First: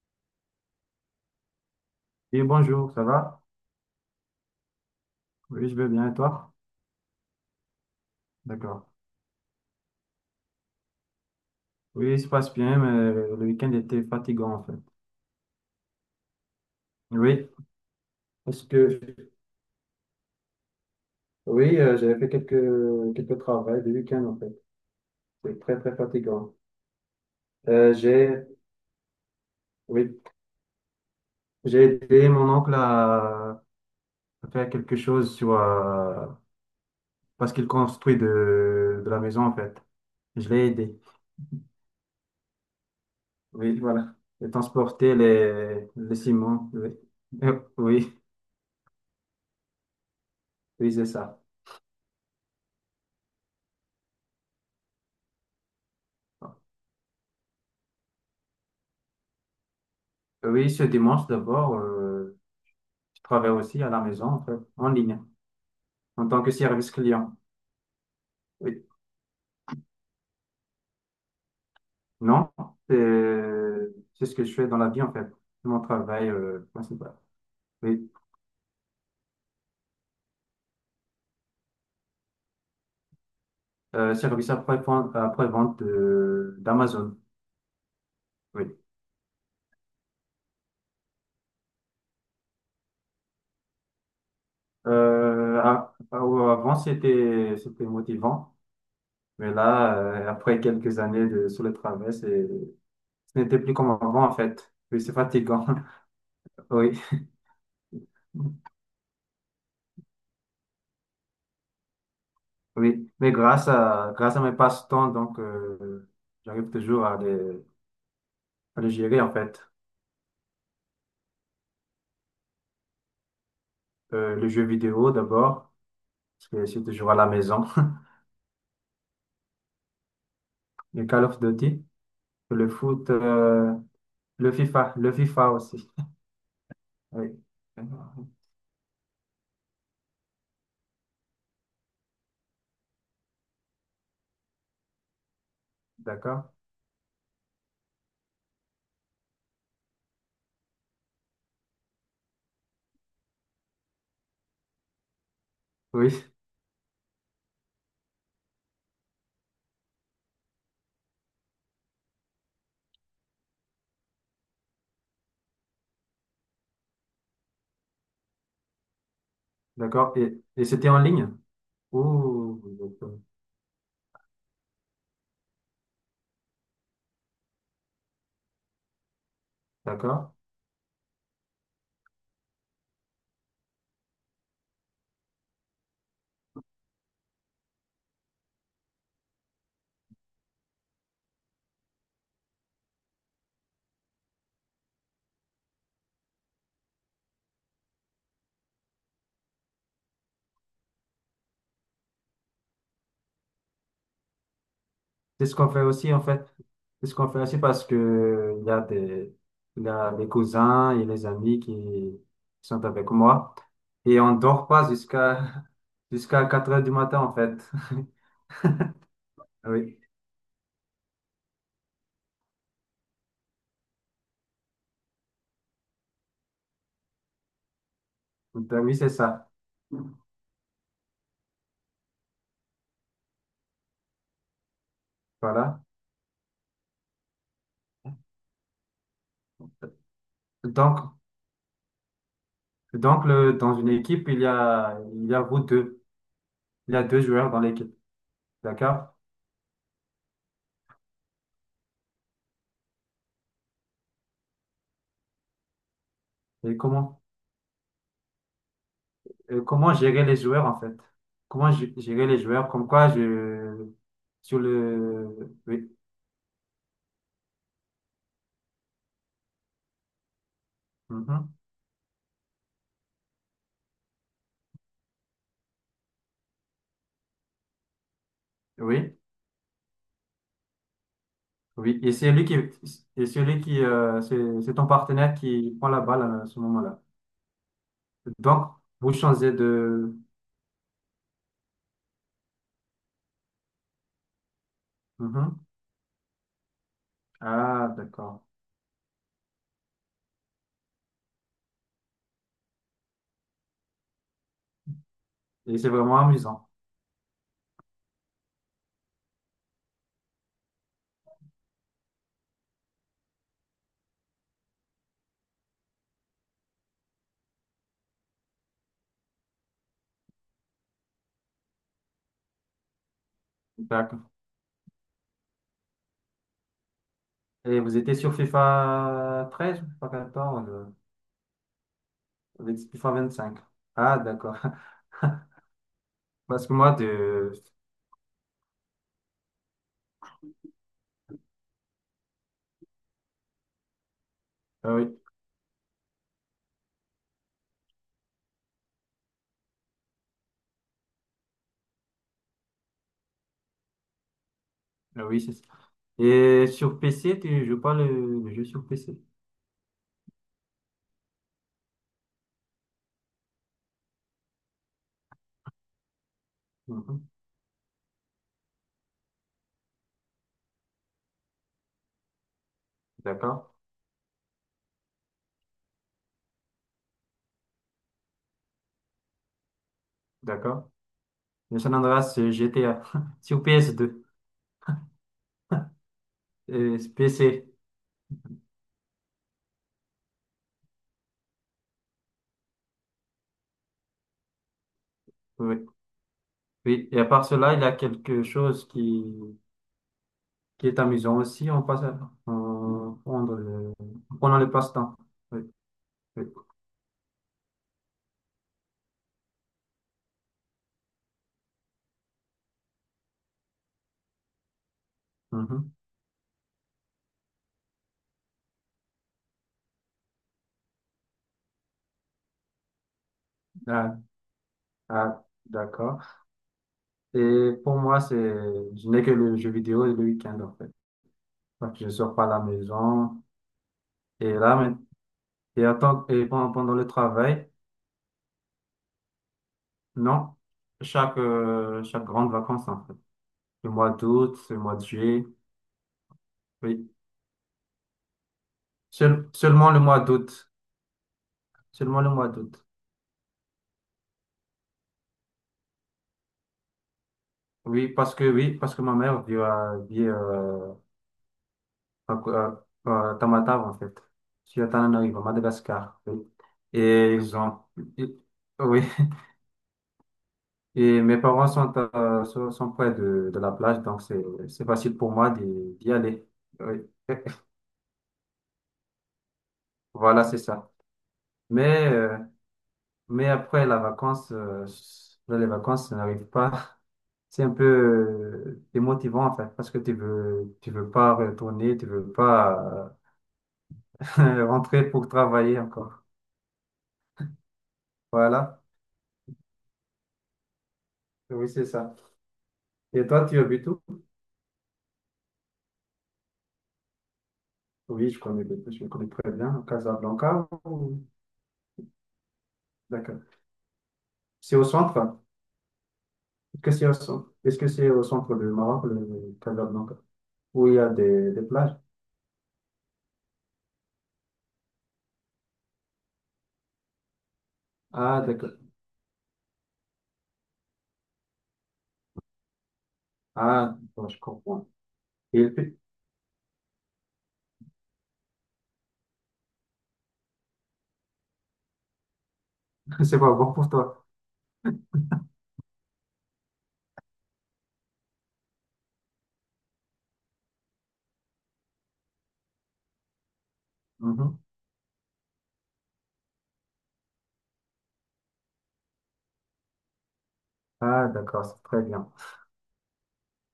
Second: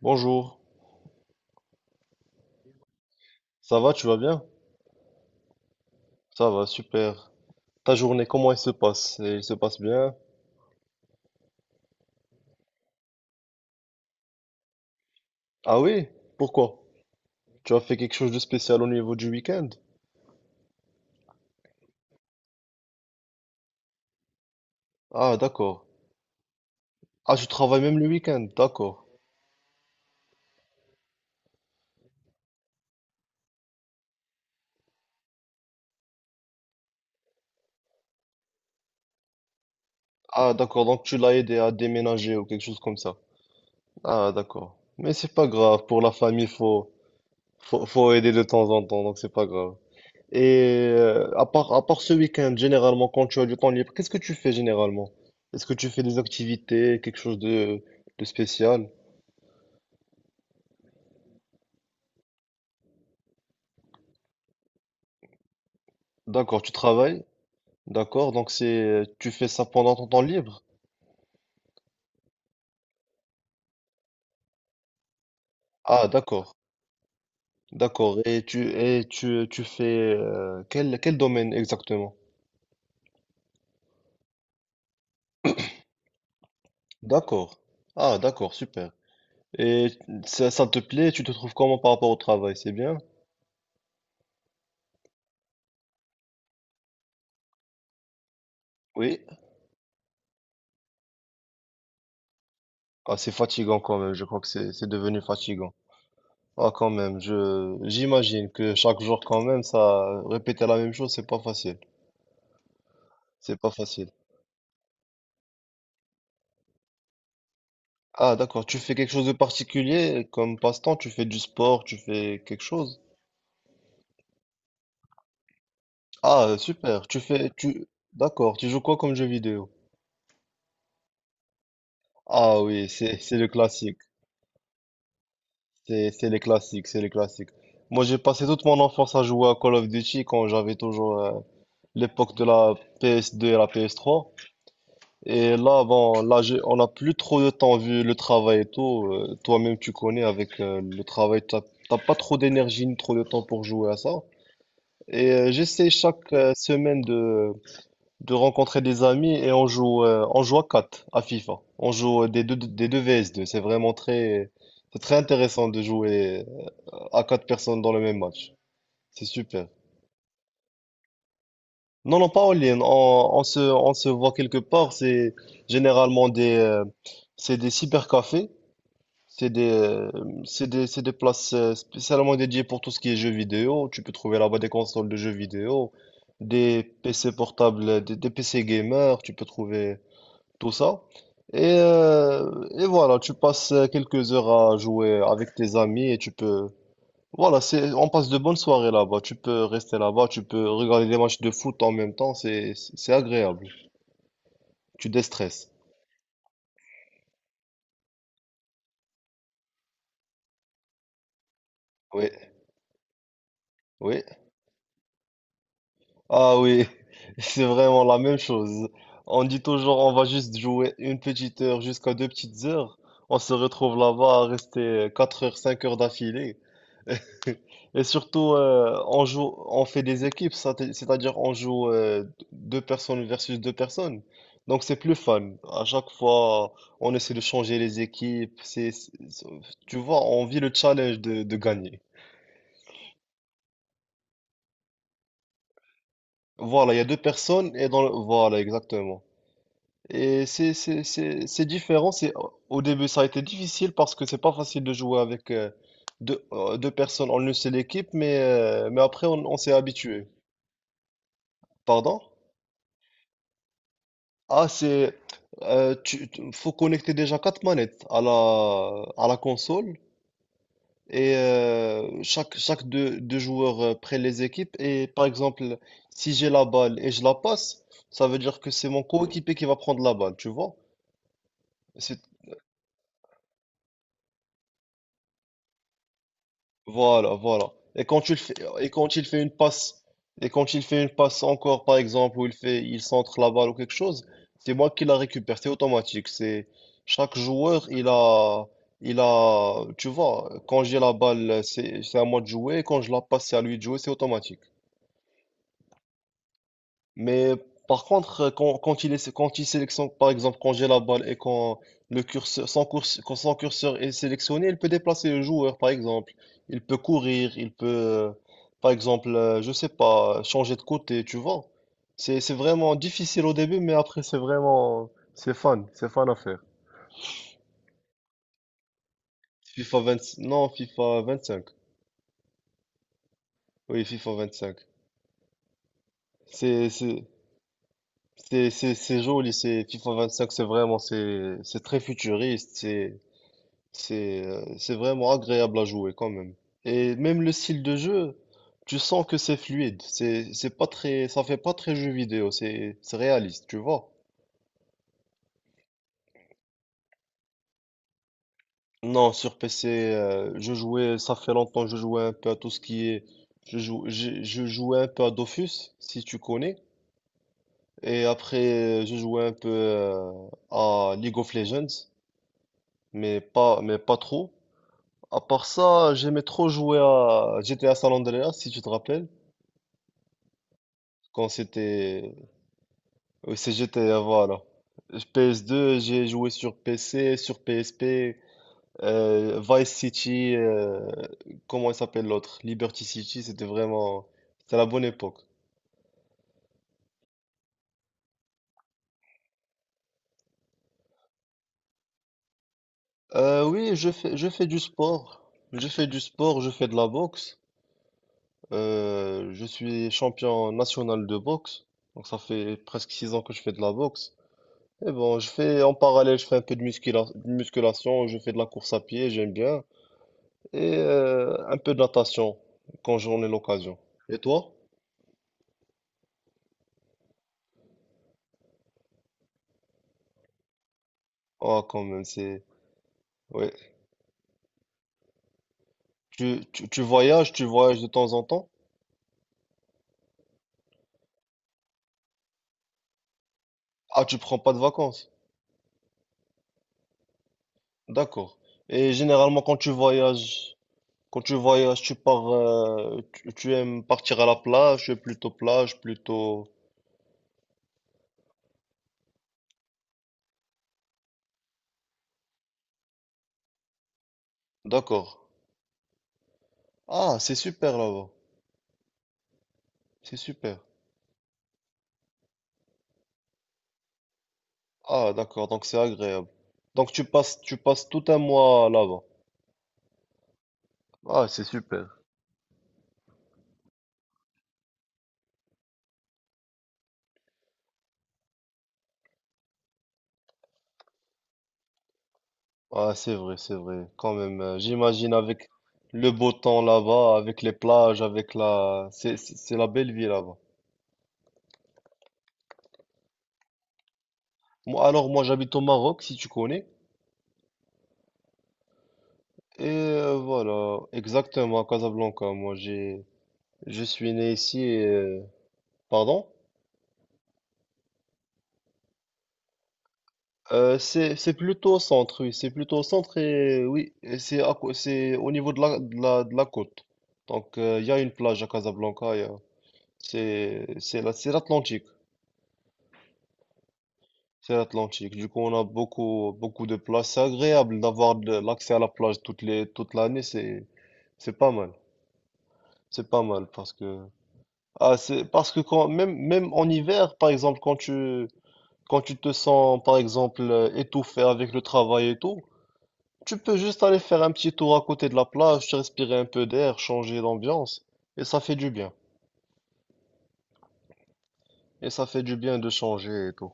Bonjour, Oui, bonjour, ça va? ça va, tu vas bien? Oui, je vais bien, et Ça toi? va, super. Ta journée, comment elle se D'accord. passe? Elle se passe bien? Oui, il se passe bien, mais le week-end était fatigant, en fait. Ah oui? Pourquoi? Oui, Tu as fait quelque chose de parce spécial au que, niveau du week-end? oui, j'avais fait quelques travaux le week-end, en fait. Ah C'est très, d'accord. très fatigant. Ah, tu travailles Euh, même le j'ai, week-end, d'accord. oui, j'ai aidé mon oncle à faire quelque chose sur, parce qu'il construit de la maison, en fait. Je Ah l'ai d'accord, aidé. donc tu l'as aidé à déménager ou quelque chose comme ça. Oui, voilà. Ah Et d'accord. Mais transporter c'est pas grave, pour la les famille, ciments, oui. faut, faut, faut Oui, aider de temps en temps, donc c'est pas grave. Et oui, c'est ça. à part ce week-end, généralement, quand tu as du temps libre, qu'est-ce que tu fais généralement? Est-ce que tu fais des activités, quelque chose de spécial? Oui, ce dimanche d'abord. Travaille aussi à la maison, en fait, en ligne, en tant que D'accord, tu service travailles? client. D'accord, donc Oui. Tu fais ça pendant ton temps libre? Non, c'est c'est ce que je fais dans la vie, en fait. C'est mon Ah, travail d'accord, principal. Oui. d'accord. Tu fais quel domaine exactement? Service après-vente d'Amazon. D'accord. Ah, d'accord, Oui. super. Et ça te plaît? Tu te trouves comment par rapport au travail? C'est bien? Euh, a- a- avant, c'était motivant. Oui. Mais là, après quelques années de, sur le travail, c'est, Ah, c'est ce n'était plus fatigant comme quand même. Je avant, en crois que fait. c'est Oui, c'est devenu fatigant. fatigant. Ah, quand Oui. même, j'imagine que chaque jour, quand même, ça, répéter la même chose, c'est pas facile. Oui, mais C'est grâce pas facile. à, grâce à mes passe-temps, donc, j'arrive toujours à les, Ah, d'accord. Tu le fais quelque gérer chose en de fait. particulier comme passe-temps? Tu fais du sport? Tu fais quelque chose? Le jeu vidéo d'abord, Ah, parce que je suis super. toujours à la maison. D'accord. Tu joues quoi comme jeu vidéo? Le Call of Duty, Ah le oui, foot, c'est le classique. Le FIFA aussi. C'est les classiques, c'est les Oui. classiques. Moi, j'ai passé toute mon enfance à jouer à Call of Duty quand j'avais toujours, l'époque de la PS2 et la PS3. Et là, bon, D'accord. On n'a plus trop de temps vu le travail et tout. Toi-même, tu connais avec le travail, t'as pas trop d'énergie ni trop de temps pour jouer à ça. Et j'essaie Oui, chaque semaine de rencontrer des amis et on joue à 4 à FIFA. On joue des deux vs. C'est très intéressant de jouer à quatre personnes dans le même match. C'est super. d'accord. Et c'était en ligne? Non, non, pas en Ouh, ligne. d'accord. On se voit quelque part. C'est généralement des cybercafés. C'est des, euh, D'accord. c'est des places spécialement dédiées pour tout ce qui est jeux vidéo. Tu peux trouver là-bas des consoles de jeux vidéo, des PC portables, des PC gamers, tu peux trouver tout ça. Et, voilà, tu passes quelques heures à jouer avec tes amis et tu peux. Voilà, on passe de bonnes soirées là-bas. Tu peux rester là-bas, tu peux regarder des matchs de foot en même temps, c'est agréable. Tu C'est ce qu'on déstresses. fait aussi en fait. C'est ce qu'on fait aussi parce que il y a des, il y a des cousins et les amis qui Oui, sont avec moi. Et oui. on dort pas jusqu'à jusqu'à Ah 4 heures oui, du matin en c'est fait. vraiment la même chose. On dit toujours Oui. on va juste jouer une petite heure jusqu'à deux petites heures. On se retrouve là-bas à rester 4 heures, 5 heures d'affilée. Et surtout, Ben oui, c'est ça. On fait des équipes, c'est-à-dire on joue deux personnes versus deux personnes. Donc c'est plus fun. Voilà. À chaque fois, on essaie de changer les équipes. Tu vois, on vit le Donc, challenge de gagner. donc le, dans une équipe, il y a vous deux. Voilà, Il il y y a a deux deux joueurs dans personnes et l'équipe. Voilà, D'accord? exactement. Et c'est différent. C'est, au début, ça a été difficile parce que c'est pas facile de jouer avec Et deux comment, personnes en une seule équipe, mais après, on et s'est comment gérer habitué. les joueurs, en fait? Pardon? Gérer les joueurs? Comme quoi, je, sur Ah, c'est. le, oui, Faut connecter déjà quatre manettes à la console et mhm, chaque deux joueurs prennent les équipes. Et par exemple, si j'ai la balle et je la passe, ça veut dire que c'est mon oui, coéquipier qui va prendre la balle, tu vois? oui. Et C'est- c'est lui qui, et celui qui, c'est ton partenaire qui prend la balle à ce moment-là. Voilà, voilà. Donc, Et vous quand il fait une changez passe, de, et quand il fait une passe encore, par exemple, il centre la balle ou quelque chose, c'est moi qui la récupère, mhm. c'est automatique. C'est chaque joueur, Ah, d'accord. Tu vois, quand j'ai la balle, c'est à moi de jouer, et quand je la passe, c'est à lui de jouer, c'est automatique. Et c'est vraiment amusant. Mais par contre, quand il sélectionne, par exemple, quand j'ai la balle et quand le curseur, son course, quand son curseur est sélectionné, il peut déplacer le joueur, par exemple. Il peut courir, il peut, par exemple, je sais pas, changer de côté, tu vois. C'est vraiment difficile au début, mais D'accord. après, c'est fun à faire. Et vous étiez sur FIFA 13 ou FIFA FIFA 20 14? non, FIFA vingt cinq. Vous étiez FIFA 25. Oui, Ah, FIFA vingt d'accord. cinq. Parce que C'est, moi, c'est, de... c'est joli, c'est FIFA vingt cinq. C'est très futuriste. Ah C'est oui, vraiment agréable à jouer quand même. Et même le style de jeu, tu sens que c'est fluide. C'est pas très, ça fait pas très jeu vidéo. C'est réaliste, tu vois. ah oui, c'est ça. Et sur PC, tu joues pas le, le jeu sur PC. Non, sur PC, je jouais, ça fait longtemps, je jouais un peu à tout ce qui est, je jouais un peu à Dofus, si tu connais. Mhm. Et après, je jouais un peu à League of Legends, D'accord, mais pas trop. À part ça, j'aimais trop jouer à GTA San Andreas, si tu te rappelles d'accord. quand Le San c'était. Andreas GTA Oui, sur c'est GTA, PS2. voilà. PS2, j'ai joué sur P C sur PC, P PSP, Vice City, comment il s'appelle l'autre? Liberty City, c'était vraiment. C'était la bonne époque. oui. Oui, et à part cela, il y a quelque chose qui est amusant aussi. On passe à prendre le, Oui, je pendant fais le du passe-temps. sport. Oui, Je fais du oui. sport, je fais de la boxe. Je suis champion national de boxe. Donc ça fait presque 6 ans que je fais de la boxe. Et bon, je fais Mhm. en parallèle, je fais un peu de de musculation, je fais de la course à pied, j'aime bien. Et un peu de natation quand j'en ai l'occasion. Ah, Et toi? ah, d'accord. Et pour moi, c'est, je n'ai que le jeu vidéo et le week-end, en fait. Ah, Donc, quand je même, sors pas à la c'est. maison. Ouais. Et là, mais- et, attends, et Tu, pendant, tu, pendant le tu travail, voyages de temps en temps? non. Chaque, chaque grande vacances, en fait. Le mois Ah, tu prends d'août, pas le de mois de vacances. juillet, oui. D'accord. Et généralement, Seulement le mois d'août. Quand tu voyages, tu Seulement le pars, mois d'août. Tu aimes partir à la plage, tu es plutôt plage, plutôt. Oui, parce que ma mère vit à, à, à- à Tamatave, en fait. Sur D'accord. Tananarive, à Madagascar. Oui. Et Ah, c'est ils ont, super là-bas. oui. C'est super. Et mes parents sont, à- sont sont près de la plage, donc c'est facile pour Ah, moi d'accord, donc c'est d'y agréable. aller. Oui. Donc tu passes tout un mois là-bas. Voilà, c'est ça. Ah, c'est Mais, super. euh, mais après la vacance, là, les vacances, ça n'arrive pas. C'est un peu démotivant, en fait, parce que tu veux pas retourner, tu veux Ah, pas c'est vrai, c'est vrai. Quand même, rentrer pour j'imagine avec travailler encore. le beau temps là-bas, avec les plages, Voilà, c'est la belle vie là-bas. oui, c'est ça. Et toi, tu habites où? Moi, alors, moi, j'habite au Maroc, si tu connais. Oui, je connais très bien Et Casablanca. voilà, Ou- exactement, à Casablanca. D'accord. Je suis né C'est ici au centre? Pardon? Que c'est au centre? Est-ce que c'est au centre du Maroc, le Casablanca, où il y a C'est des plutôt plages? au centre, oui. C'est plutôt au centre et oui, et c'est au niveau de la côte. Donc, il y a une Ah, plage à d'accord. Casablanca. Il y a- c'est la- c'est l'Atlantique. Ah, bon, je C'est comprends. l'Atlantique. Du Et coup, le on a pi- beaucoup, beaucoup de plages. C'est agréable d'avoir de l'accès à la plage toute l'année. C'est pas mal. C'est c'est pas pas mal bon pour toi. Parce que quand, même en hiver, par exemple, quand tu te sens, par exemple, étouffé avec le travail et tout, tu peux juste aller faire un Mhm. petit tour à côté de la plage, respirer un peu d'air, changer d'ambiance. Et ça fait du bien. Ah, d'accord, c'est très Et ça bien. fait du bien de changer et tout.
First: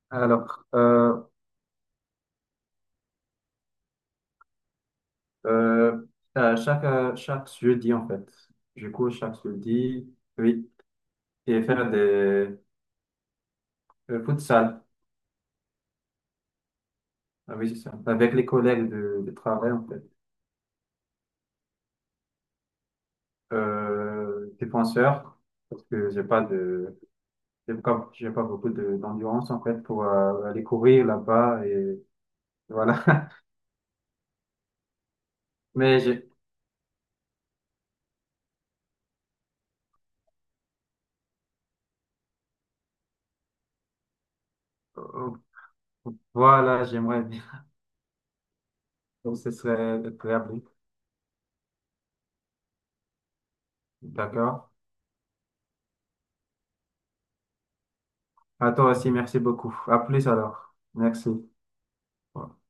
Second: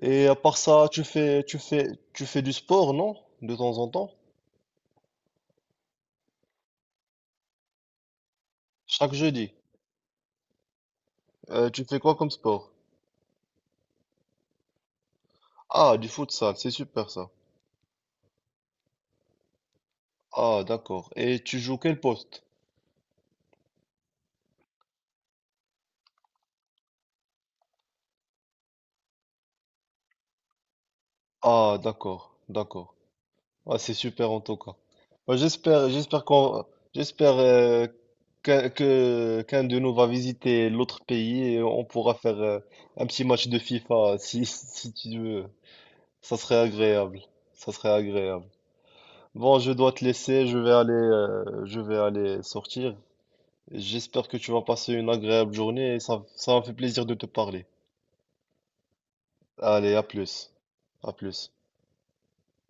Et à part Alors, ça, euh, tu fais du sport, non? De temps en temps? euh, chaque, chaque jeudi, en fait, du coup, Chaque chaque jeudi. jeudi, oui, et Tu faire fais quoi comme des sport? Futsal, Ah, du futsal, c'est super ça. ah, oui, c'est ça, avec les collègues de travail, en fait. Ah, d'accord. Et tu joues quel poste? Défenseur, parce que j'ai pas, j'ai pas beaucoup d'endurance en fait pour aller courir là-bas Ah, et d'accord, d'accord. voilà. Ah, c'est super en tout cas. Bah, Mais j'ai, j'espère qu'un de nous va visiter l'autre pays et on pourra faire un petit match de FIFA si, si tu euh, veux. Ça serait voilà, agréable. j'aimerais bien. Ça serait agréable. Donc ce Bon, je serait dois te laisser. Agréable. Je vais aller sortir. J'espère que tu vas D'accord. passer une agréable journée et ça m'a fait plaisir de te parler. À toi aussi, merci beaucoup. Allez, À à plus plus. alors. À Merci. plus. Ouais.